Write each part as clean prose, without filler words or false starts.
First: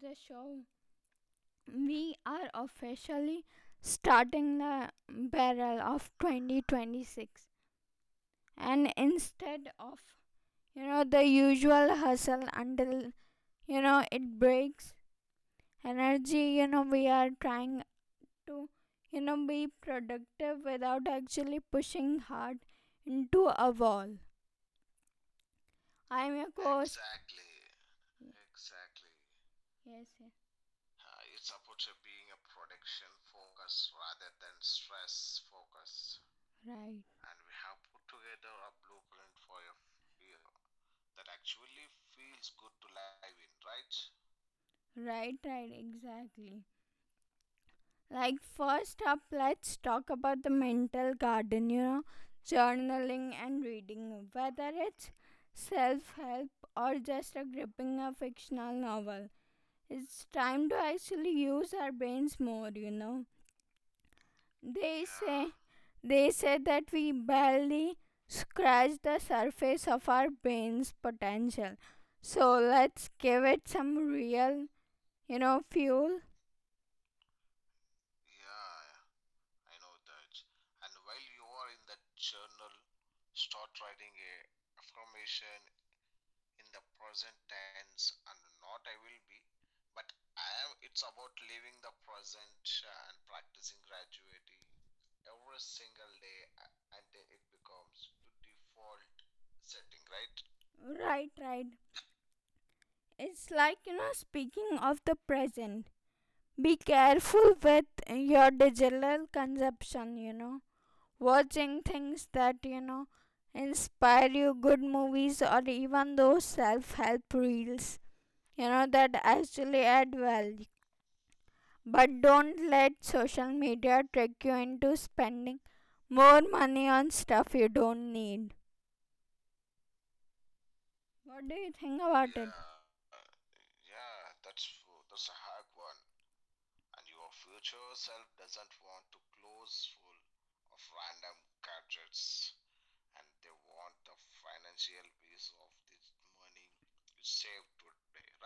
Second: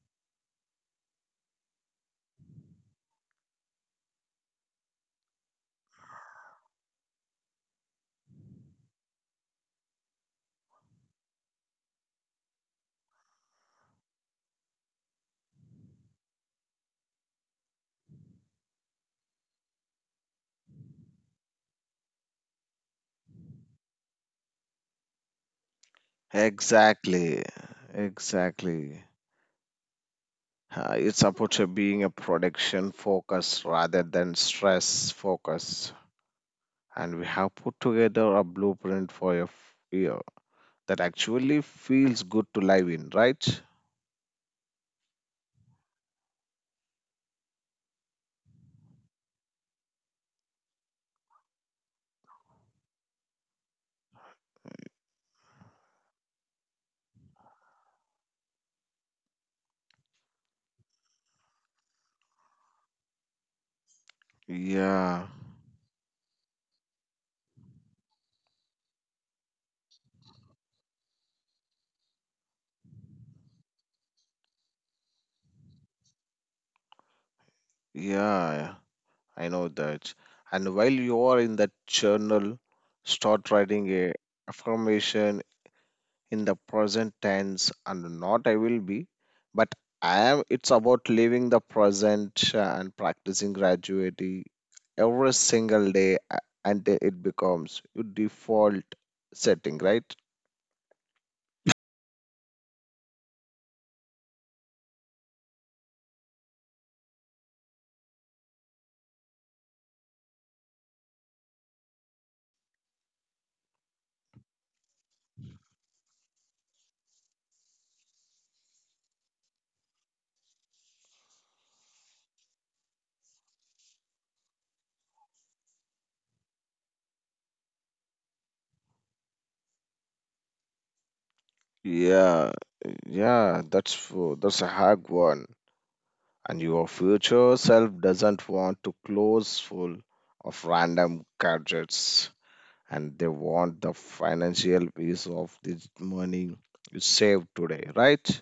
the show. We are officially starting the barrel of 2026, and instead of the usual hustle until it breaks energy, we are trying to be productive without actually pushing hard into a wall. I'm your coach. Exactly, exactly. Yes, yes. It's about being a production focus rather than stress focus. Right, And we have put together a blueprint for your year that actually feels good to live in, right? right, right, exactly. Like, first up, let's talk about the mental garden, journaling and reading. Whether it's self help or just a gripping a fictional novel, it's time to actually use our brains more. They Yeah, say, they say that we barely scratch the surface of our brain's potential. So let's give it some real, fuel. yeah, I know that. And while you are in that journal, start writing a affirmation in the present tense and not I will be, but I am. It's about living the present and practicing gradually every single day until it becomes your default setting, right? Right, right. It's like, speaking of the present, be careful with your digital consumption, watching things that, inspire you, good movies, or even those self help reels, that actually add value. But don't let social media trick you into spending more money on stuff you don't need. What do you think about it? Yeah, yeah, that's a hard one. And your future self doesn't want to close full of random gadgets, and they want the financial piece of this money you save today, right?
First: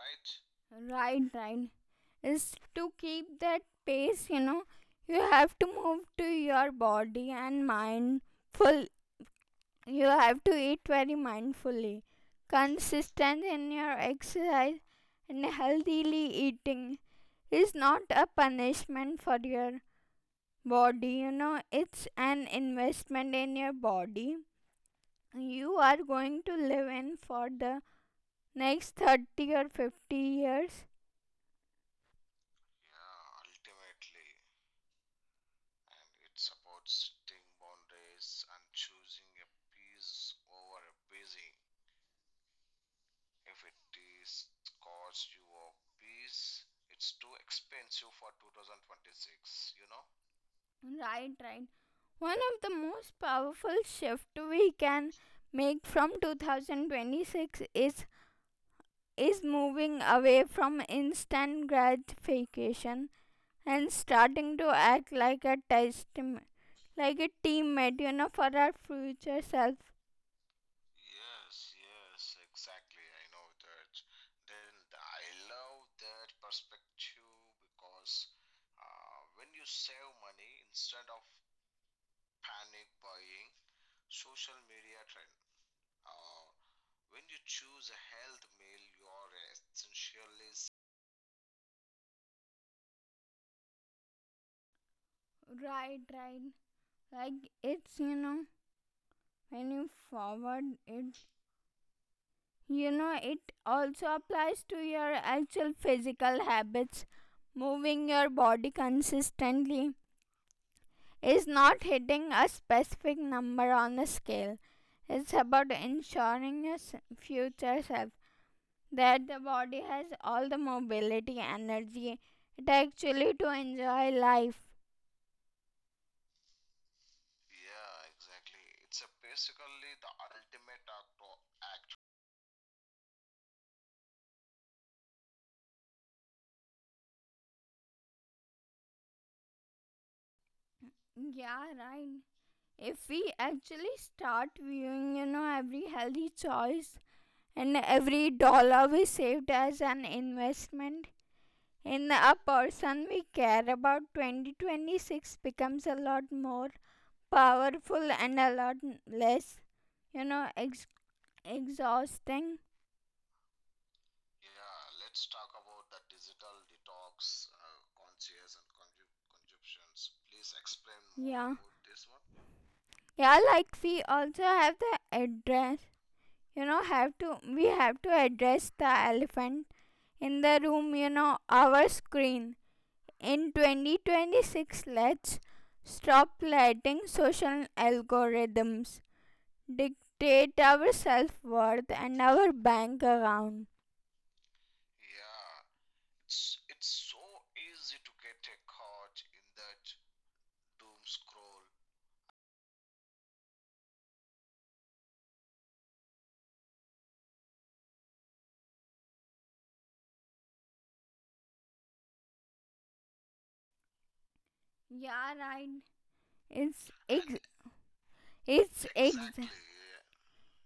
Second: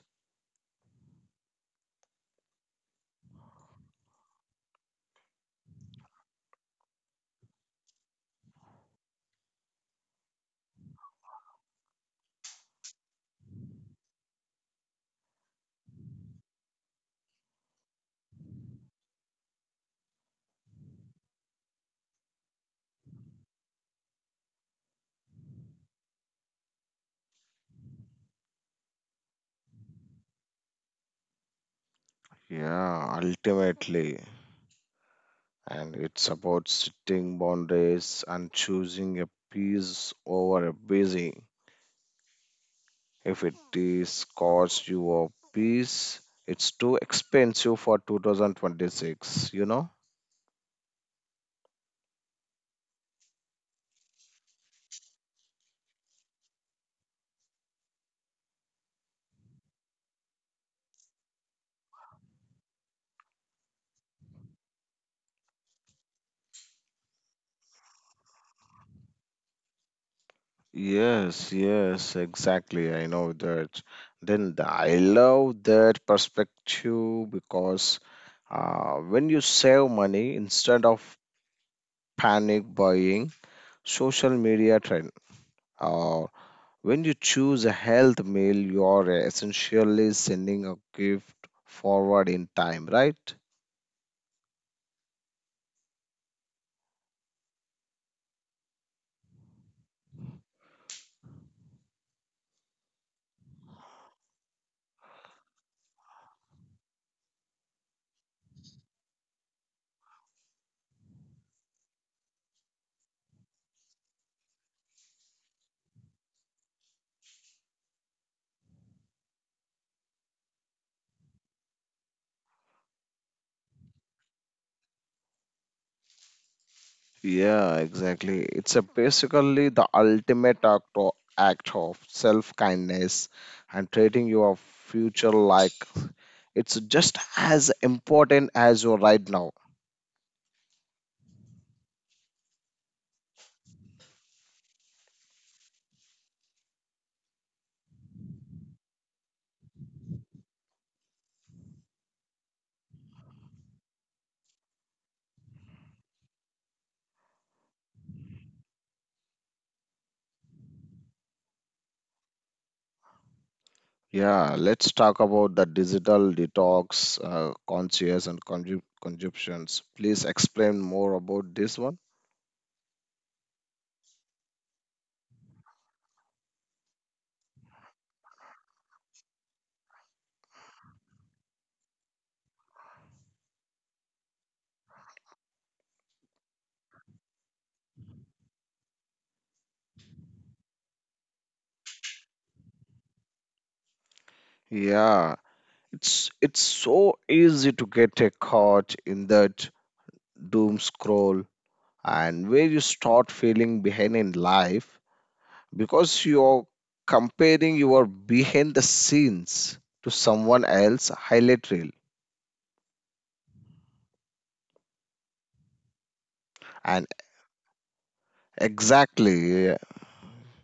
Right, right. Is to keep that pace, you have to move to your body and mindful. You have to eat very mindfully, consistent in your exercise, and healthily eating is not a punishment for your body, it's an investment in your body. You are going to live in for the next 30 or 50 years. Yeah, ultimately. And it's about setting boundaries and choosing a peace over a busy. If it is cost you a peace, it's too expensive for 2026, you know? Right, right. One of the most powerful shift we can make from 2026 is moving away from instant gratification and starting to act like a team, like a teammate, for our future self. Yes, yes, exactly. I know that. I love that perspective because when you save money instead of panic buying, social media trend. Uh, When you choose a health meal, you're essentially sending a gift forward in time, right? Right, right. Like it's when you forward it, it also applies to your actual physical habits. Moving your body consistently is not hitting a specific number on a scale, it's about ensuring your future self that the body has all the mobility energy it actually to enjoy life. Yeah, exactly. It's a basically the ultimate act of self-kindness and treating your future like it's just as important as your right now. Yeah, right. If we actually start viewing, every healthy choice and every dollar we saved as an investment in a person we care about, 2026 becomes a lot more powerful and a lot less, you know ex- exhausting. Yeah, let's talk about the digital detox, conscious and consumptions. Please explain more Yeah, about this one. yeah. Like we also have the address, have to we have to address the elephant in the room, our screen. In 2026, let's stop letting social algorithms dictate our self-worth and our bank account. Yeah, it's so easy to get caught in that doom scroll and where you start feeling behind in life because you're comparing your behind the scenes to someone else highlight reel Yeah, right. it's and ex- it's ex- exactly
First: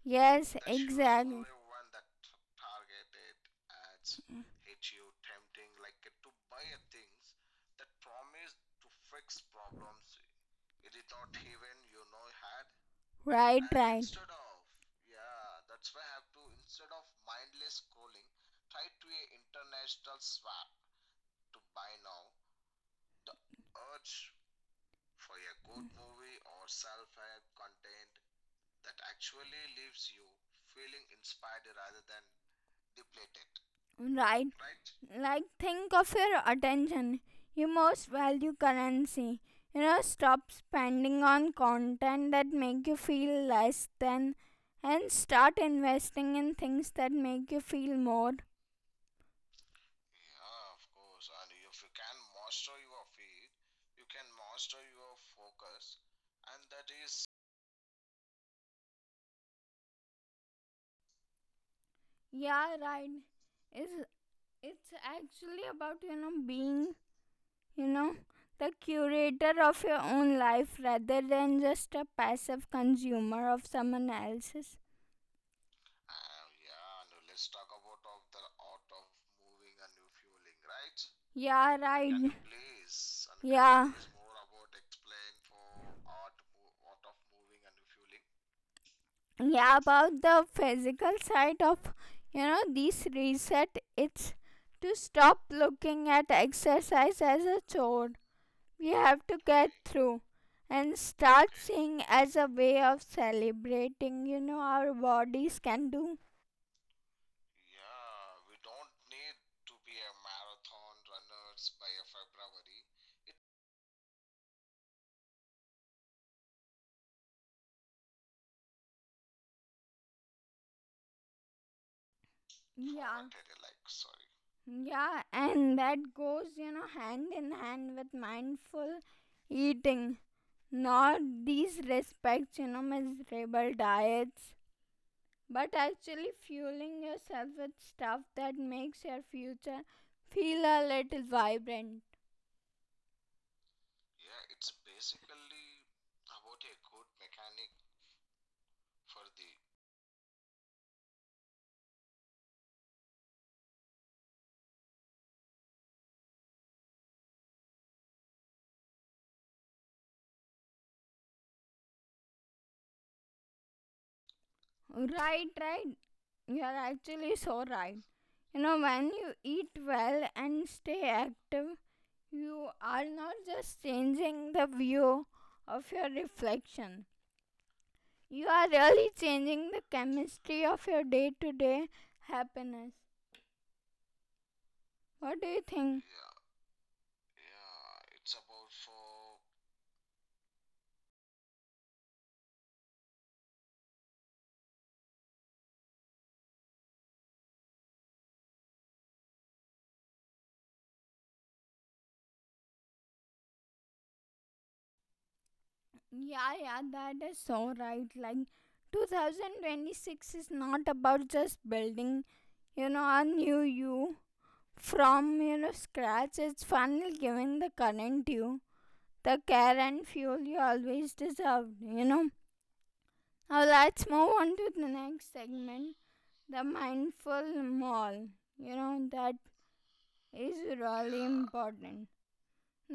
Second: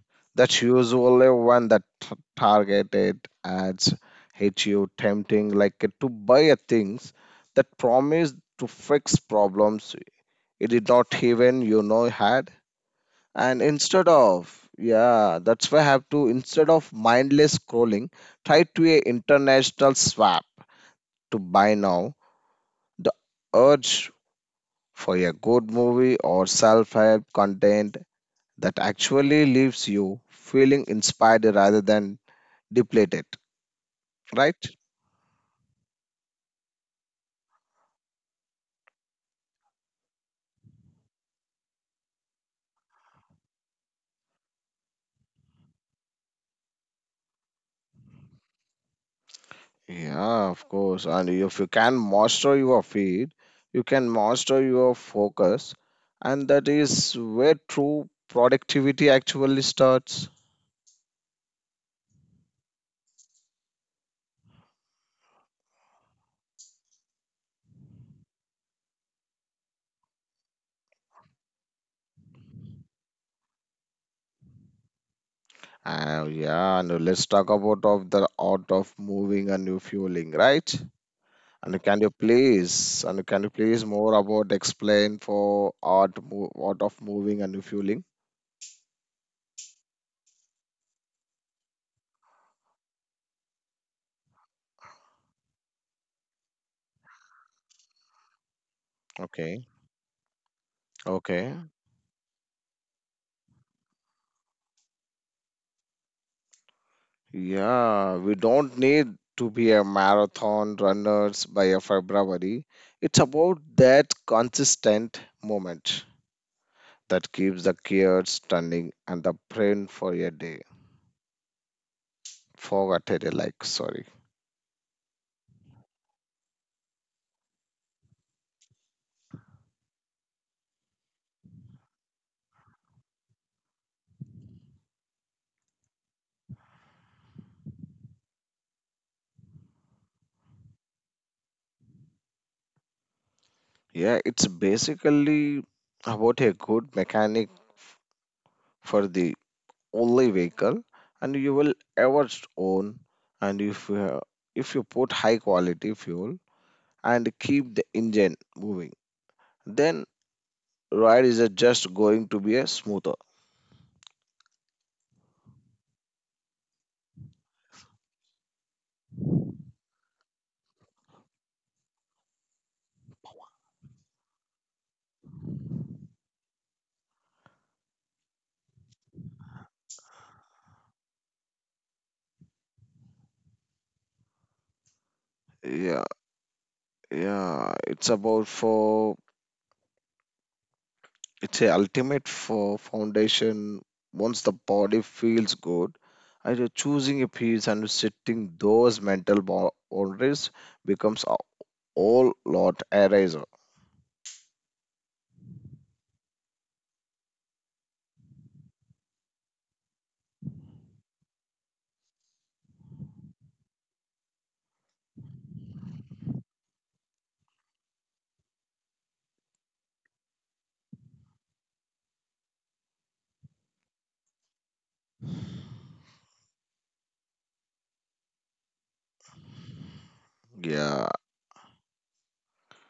yes, that's usually one that targeted ads exactly. hit you tempting like to buy a things that promise to fix problems it did not even you know had. Your And target ads, your, right, instead right. of yeah that's why I have to, instead of mindless scrolling, try to a international swap to buy now the urge for a good movie or self-help content that actually leaves you feeling inspired rather than depleted. Right. Right, Right? Like think of your attention, your most value currency. Stop spending on content that make you feel less than, and start investing in things that make you feel more. yeah, of course. And if you can master your feed you can master your focus, and that is where true productivity actually starts. Yeah, right. It's it's actually about, being, you know, the curator of your own life rather than just a passive consumer of someone else's. Yeah, and let's talk about of the art of moving and refueling, right? Yeah, And can you right. please and can you you Yeah. please camping is more about explain for art of moving and refueling? Yeah, about the physical side of, this reset. It's to stop looking at exercise as a chore. We have to Okay, get, okay, through, and start, okay, okay, seeing as a way of celebrating, our bodies can do. yeah. We don't need to be a marathon runners by a February. It's about that consistent moment that keeps the gears turning and the brain for a day. Forgot Yeah, it, like sorry. yeah. And that goes, hand in hand with mindful eating, not these respects, miserable diets, but actually fueling yourself with stuff that makes your future feel a little vibrant. Yeah, it's basically about a good mechanic for the only vehicle and you will ever own. And if you put high quality fuel and keep the engine moving, then ride is just going to be a smoother. Right, right. You're actually so right. When you eat well and stay active, you are not just changing the view of your reflection, you are really changing the chemistry of your day to day happiness. What do you think? Yeah, yeah, it's about for. It's a ultimate for foundation. Once the body feels good, and you're choosing a piece and setting those mental boundaries becomes a whole lot eraser. Yeah, yeah, that is so right. Like, 2026 is not about just building, a new you, from, scratch. It's fun giving the current you the care and fuel you always deserved. Now let's move on to the next segment, the mindful mall. That is Yeah, really important.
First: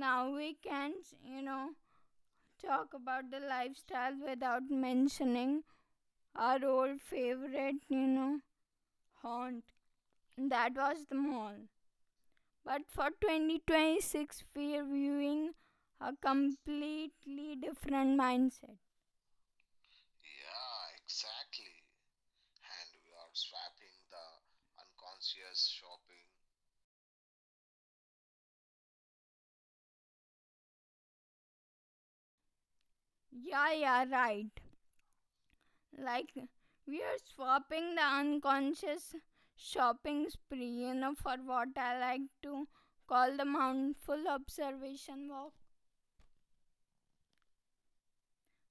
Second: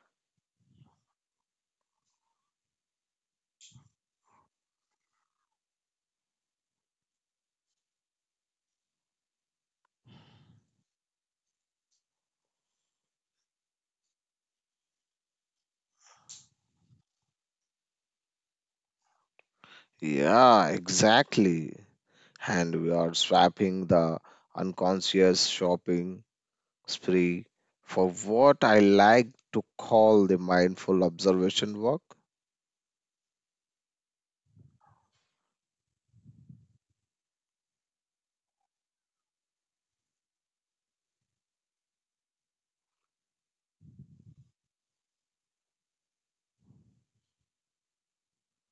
Now we can't, talk about the lifestyle without mentioning our old favorite, haunt. That was the mall. But for 2026, we're viewing a completely different mindset. yeah, exactly. And we are swapping the unconscious shopping spree for what I like to call the mindful observation work. Yeah, yeah, right. Like, we are swapping the unconscious shopping spree, for what I like to call the mindful observation walk.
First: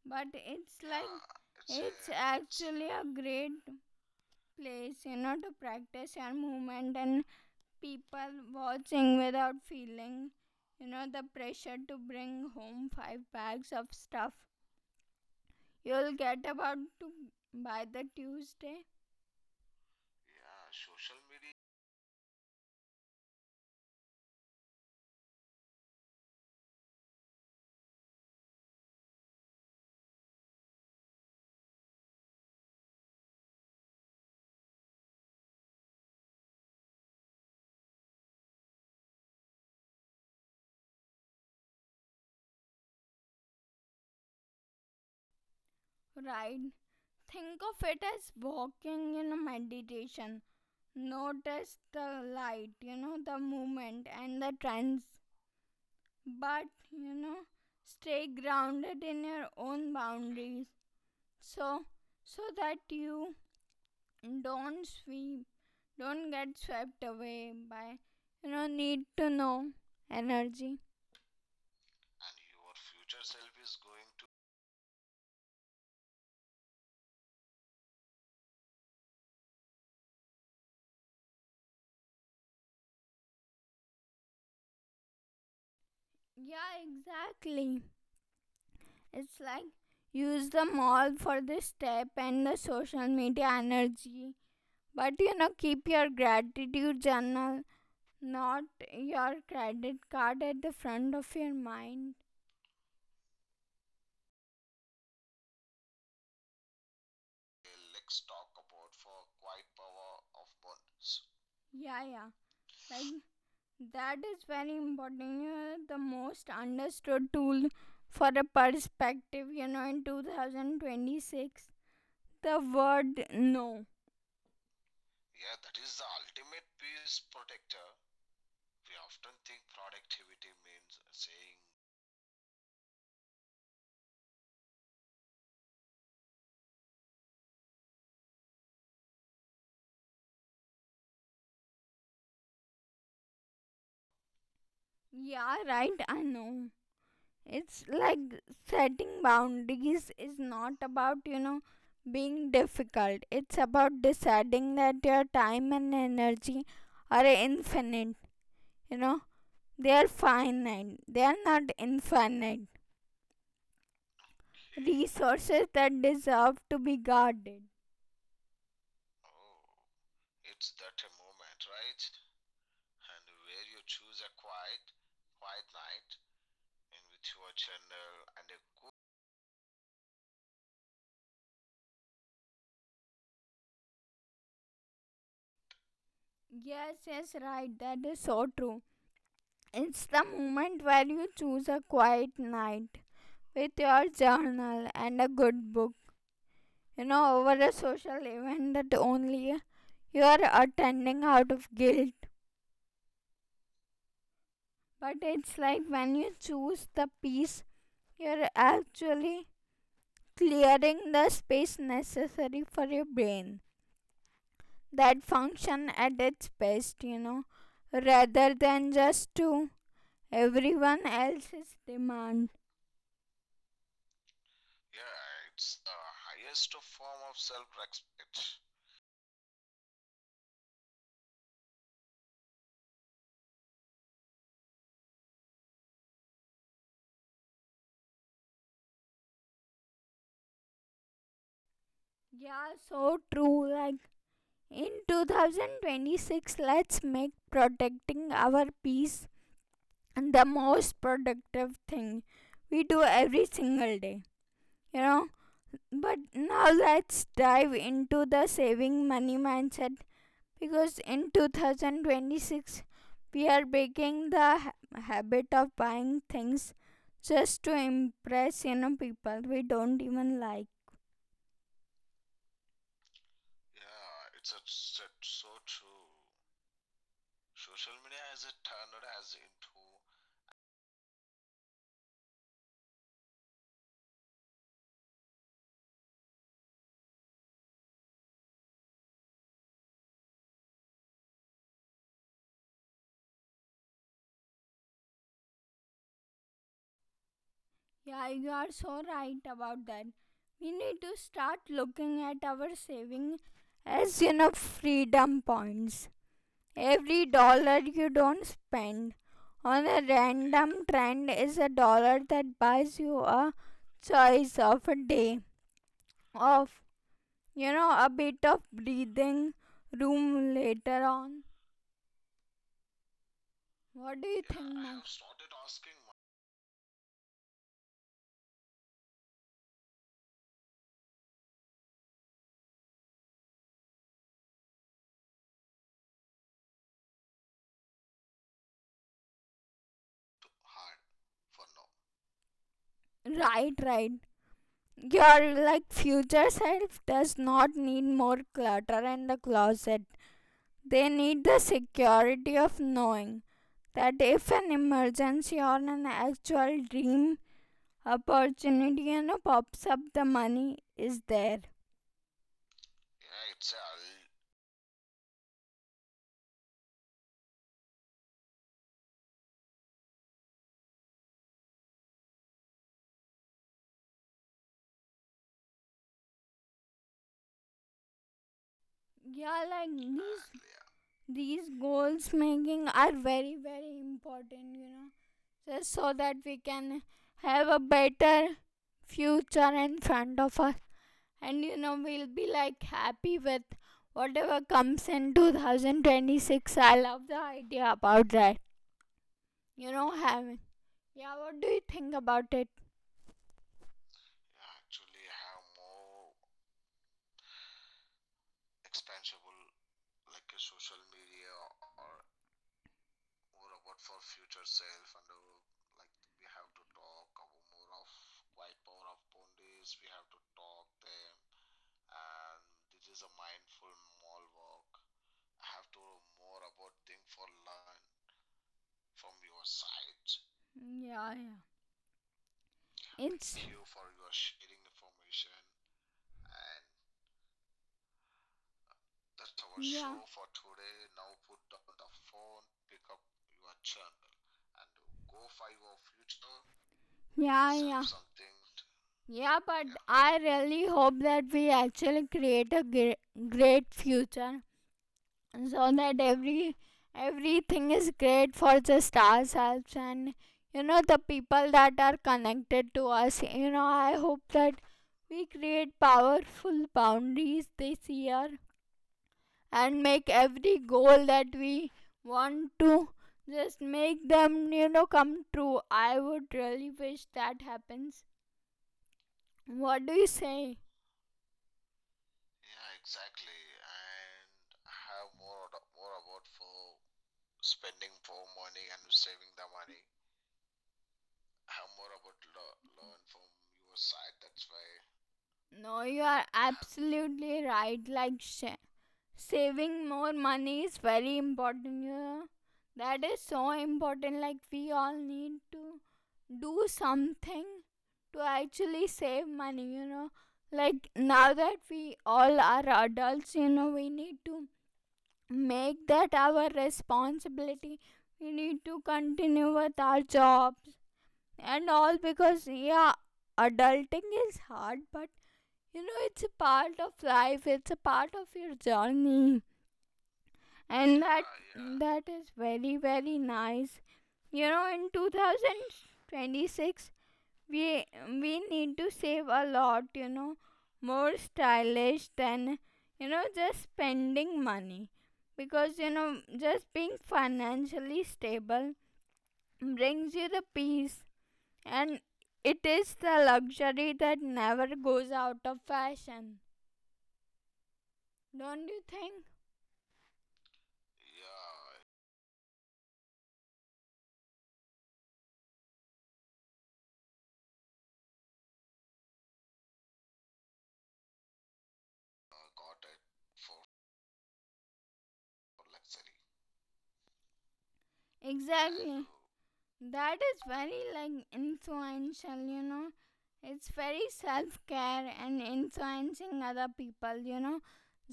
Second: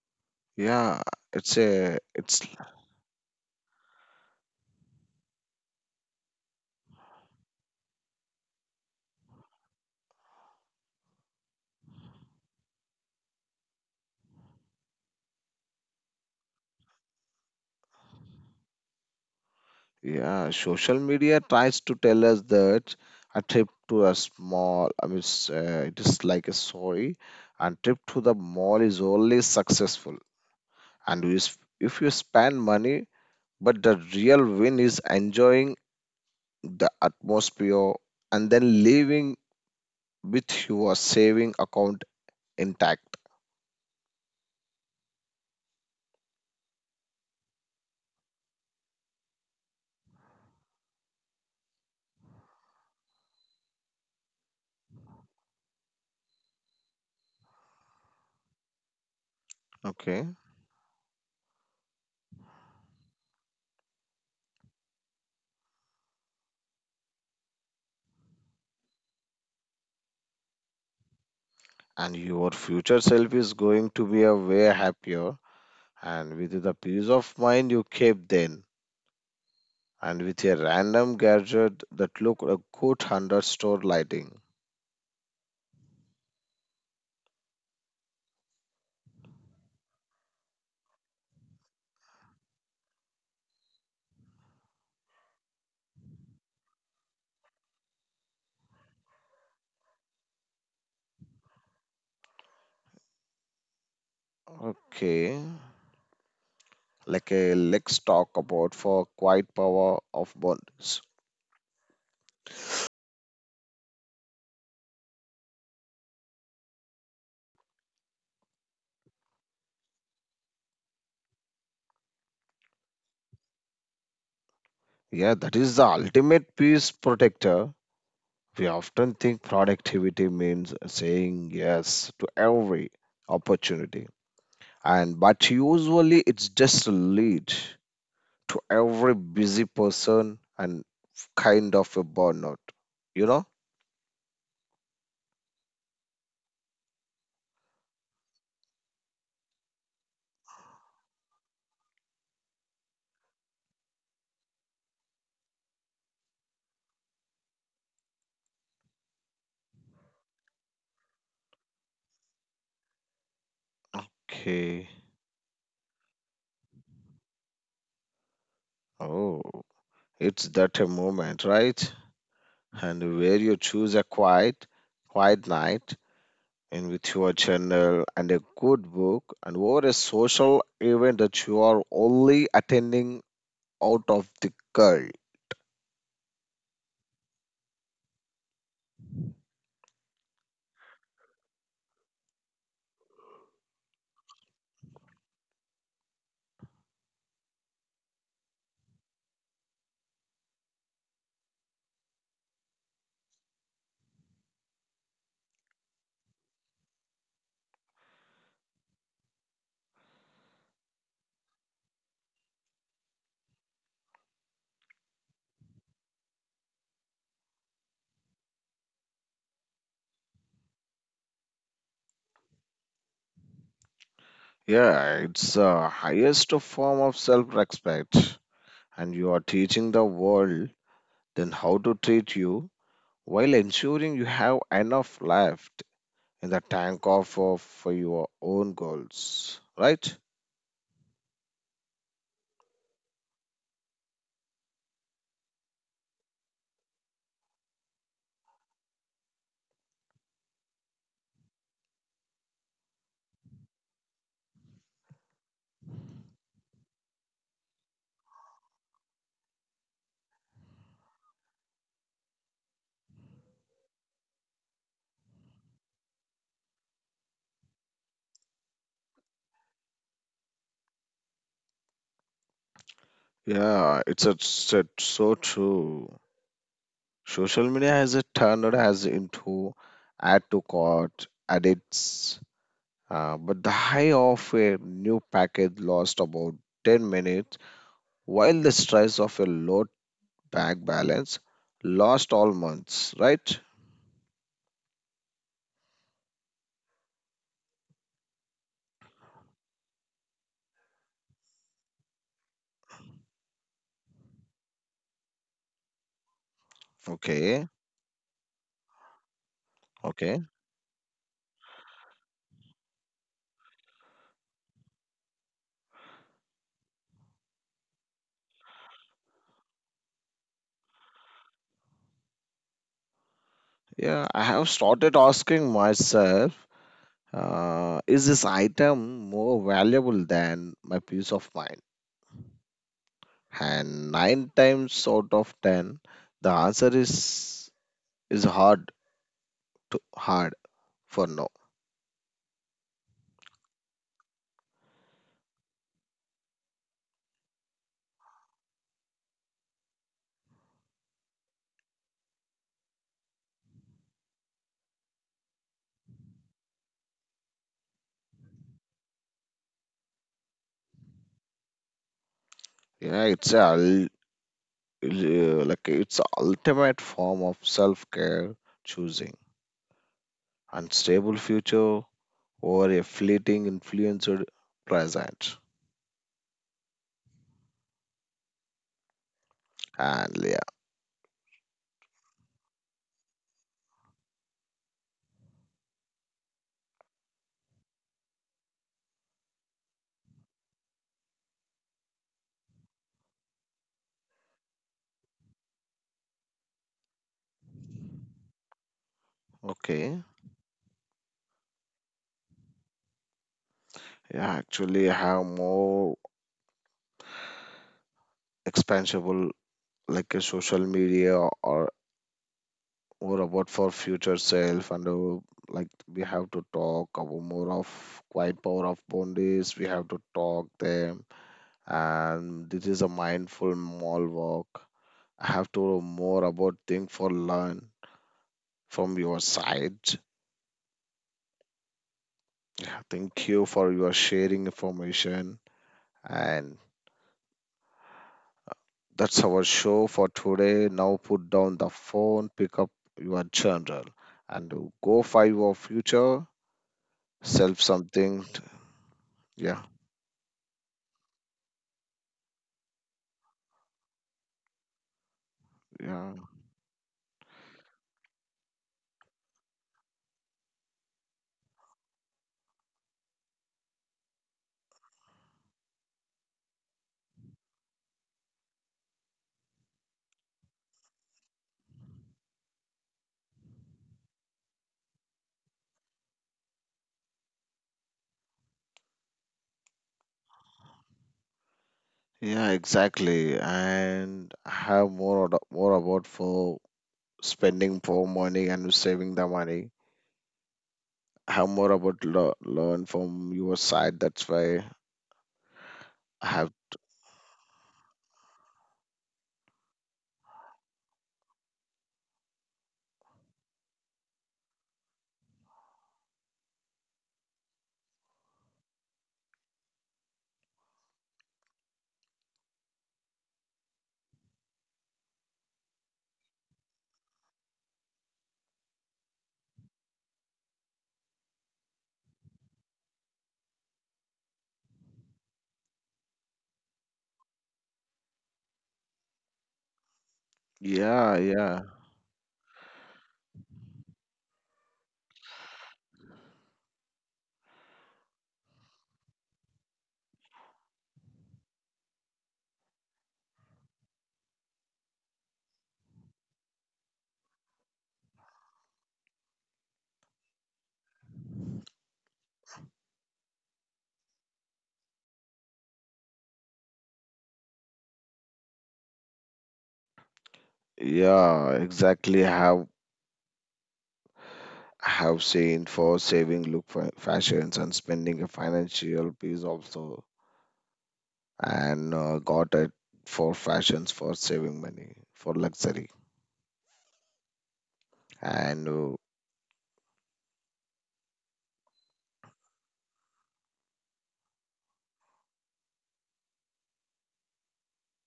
But it's Yeah, like, it's a it's it's actually a great place, to practice your movement and people watching without feeling, the pressure to bring home five bags of stuff you'll get about to by the Tuesday. Yeah, social media tries to tell us that a trip to a small, I mean, it is like a story and trip to the mall is always successful. And if you spend money, but the real win is enjoying the atmosphere and then leaving with your saving account intact. Ride, think of it as walking in a meditation. Notice the light, the movement and the trends, but, you know stay grounded in your own Okay, boundaries, so so that you don't sweep don't get swept away by, need to know energy. and your future self is going to be a way happier and with the peace of mind you keep then, and with a random gadget that look a good hundred store lighting. Yeah, exactly. It's like, use them all for the step and the social media energy, but, keep your gratitude journal, not your credit card at the front of your mind. Okay, like a let's talk about for quiet power of bonds. Yeah, yeah, like. That is very important. The most understood tool for a perspective, in 2026, the word no. Yeah, that is the ultimate peace protector. We often think productivity means saying yes to every opportunity, and but usually it's just a lead to every busy person and kind of a burnout. You know? Yeah, right, I know. It's like setting boundaries is not about, being difficult. It's about deciding that your time and energy are infinite, you know. They are finite, they are not infinite. Okay. Resources that deserve to be guarded. Oh. It's that a moment, right? And where you choose a quiet night and with your journal and a good book and over a social event that you are only attending out of the curl. Yes, yes, right. That is so true. It's the moment where you choose a quiet night with your journal and a good book, over a social event that only you are attending out of guilt. But it's like when you choose the peace, you're actually clearing the space necessary for your brain that function at its best, rather than just to everyone else's demand. Yeah, it's the highest form of self-respect. And you are teaching the world then how to treat you while ensuring you have enough left in the tank of for your own goals, right? Yeah, so true. Like in 2026, let's make protecting our peace the most productive thing we do every single day, you know. But now let's dive into the saving money mindset, because in 2026 we are breaking the habit of buying things just to impress, people we don't even like. Yeah, so true. Social media has a turned us into add to cart addicts, but the high of a new package lasts about 10 minutes, while the stress of a low bank balance lost all months, right? Yeah, you are so right about that. We need to start looking at our saving as, freedom points. Every Okay, dollar you don't spend on a okay. random trend is a dollar that buys you a choice of a day of, a bit of breathing room later on. What do Yeah, you I have think, started Max? asking myself, is this item more valuable than my peace of mind? And nine times out of ten the answer is hard to hard for no. Right, right. Your like future self does not need more clutter in the closet. They need the security of knowing that if an emergency or an actual dream opportunity, pops up, the money is there. You know, like it's ultimate form of self-care, choosing unstable future over a fleeting influenced present. Yeah, like these And yeah, these goals making are very very important, just so that we can have a better future in front of us. And, we'll be like happy with whatever comes in 2026. I love the idea about that, okay, having yeah. What do you think about it? yeah, actually I have more expansible like a social media or more about for future self and like we have to talk about more of quiet power of boundaries we have to talk them, and this is a mindful mall walk. I have to know more about think for learn from your side. Yeah, yeah, Yeah, thank it's you for your sharing information and that's our show yeah, for today. Now put down the phone, pick up your journal, and go find your future self yeah, yeah, something. yeah, Yeah, but yeah, I really hope that we actually create a great, great future, so that yeah. Everything is great for just ourselves and, the people that are connected to us. I hope that we create powerful boundaries this year, and make every goal that we want to just make them, come true. I would really wish that happens. What do you say? Yeah, exactly. And I have more about for spending for money and saving the money. I have more about learn from your side. That's why No, you I are have. absolutely right. Like saving more money is very important. Yeah, that is so important. Like we all need to do something to actually save money, like now that we all are adults, we need to make that our responsibility. We need to continue with our jobs and all, because, yeah, adulting is hard, but, it's a part of life, it's a part of your journey. And Yeah, that yeah, yeah, yeah, that is very very nice. In 2026, we need to save a lot, more stylish than, just spending money, because, just being financially stable brings you the peace. And it is the luxury that never goes out of fashion. Don't you think? yeah. Exactly. I have seen for saving look for fashions and spending a financial piece also, and got it for fashions for saving money for luxury and Exactly. That is very like influential. It's very self care and influencing other people,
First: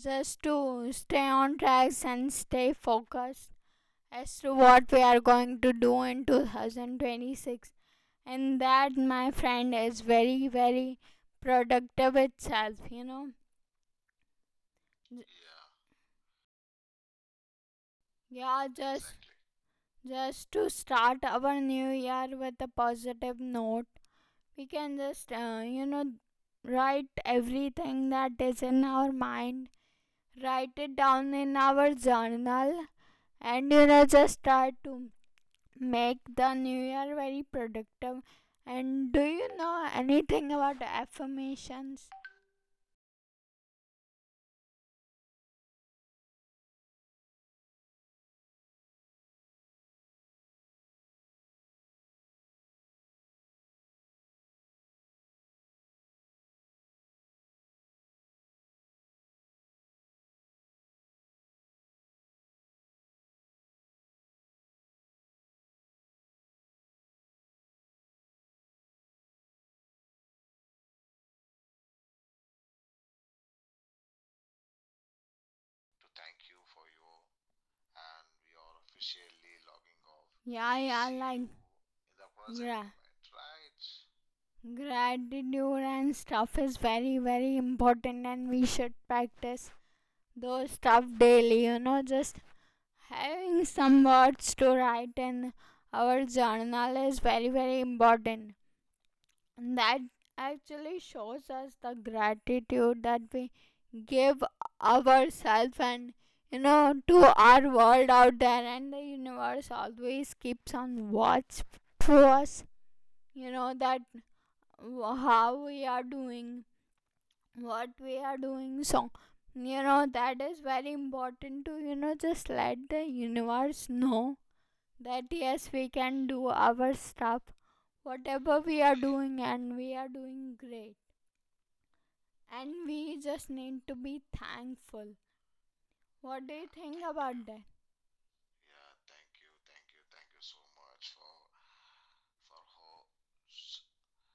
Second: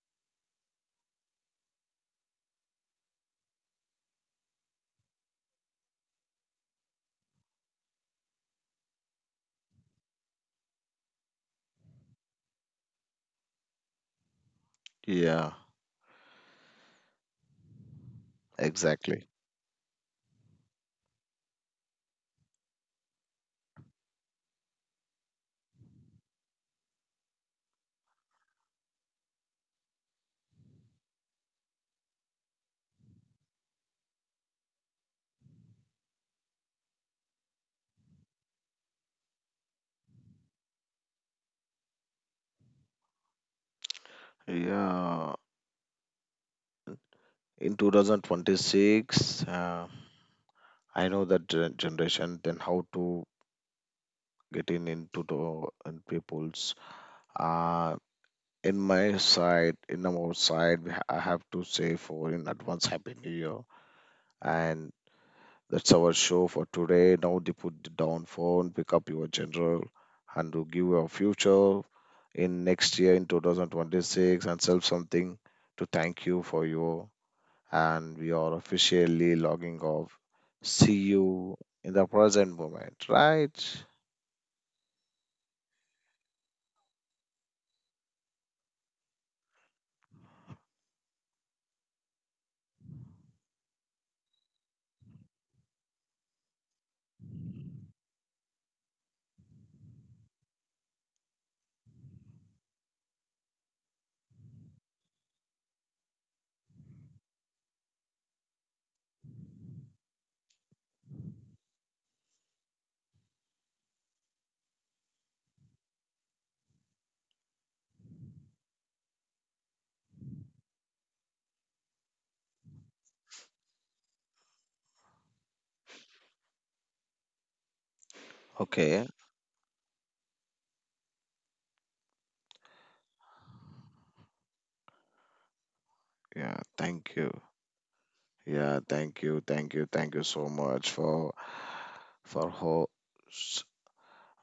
just to stay on tracks and stay focused as to what we are going to do in 2026. And that, my friend, is very, very productive itself. J- yeah, Yeah, just exactly. just to start our new year with a positive note, we can just write everything that is in our mind. Write it down in our journal, and, just try to make the new year very productive. And do you know anything about affirmations? Yeah, in 2026 I know that generation then how to get in into the in people's uh in my side in our side I have to say for in advance happy new year, and that's our show for today. Now they put the down phone, pick up your general, and to give your future in next year in 2026 and self something to thank you for your, and we are officially logging off. Yeah, See yeah, like. you in the present The moment, gra- right? gratitude and stuff is very very important, and we should practice those stuff daily, just having some words to write in our journal is very, very important. And that actually shows us the gratitude that we give ourselves, and, to our world out there. And the universe always keeps on watch for us, that how we are doing, what we are doing. So, that is very important to, just let the universe know that yes, we can do our stuff, whatever we are Okay. doing, and we are doing great. And we just need to be thankful. What Yeah, do you think thank you. about that? Yeah, thank you, thank you, thank you so much for host.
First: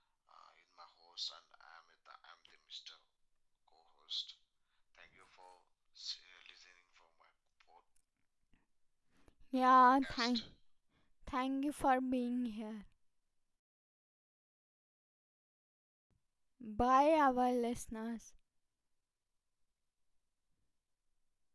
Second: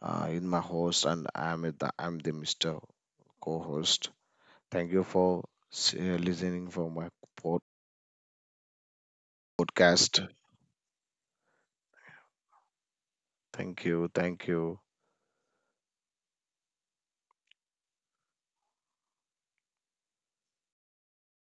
In my host, and I'm the Mr. Co-host. Thank you for listening for my pod- Yeah, podcast. Thank you for being here. Thank you, thank you. Bye, our listeners.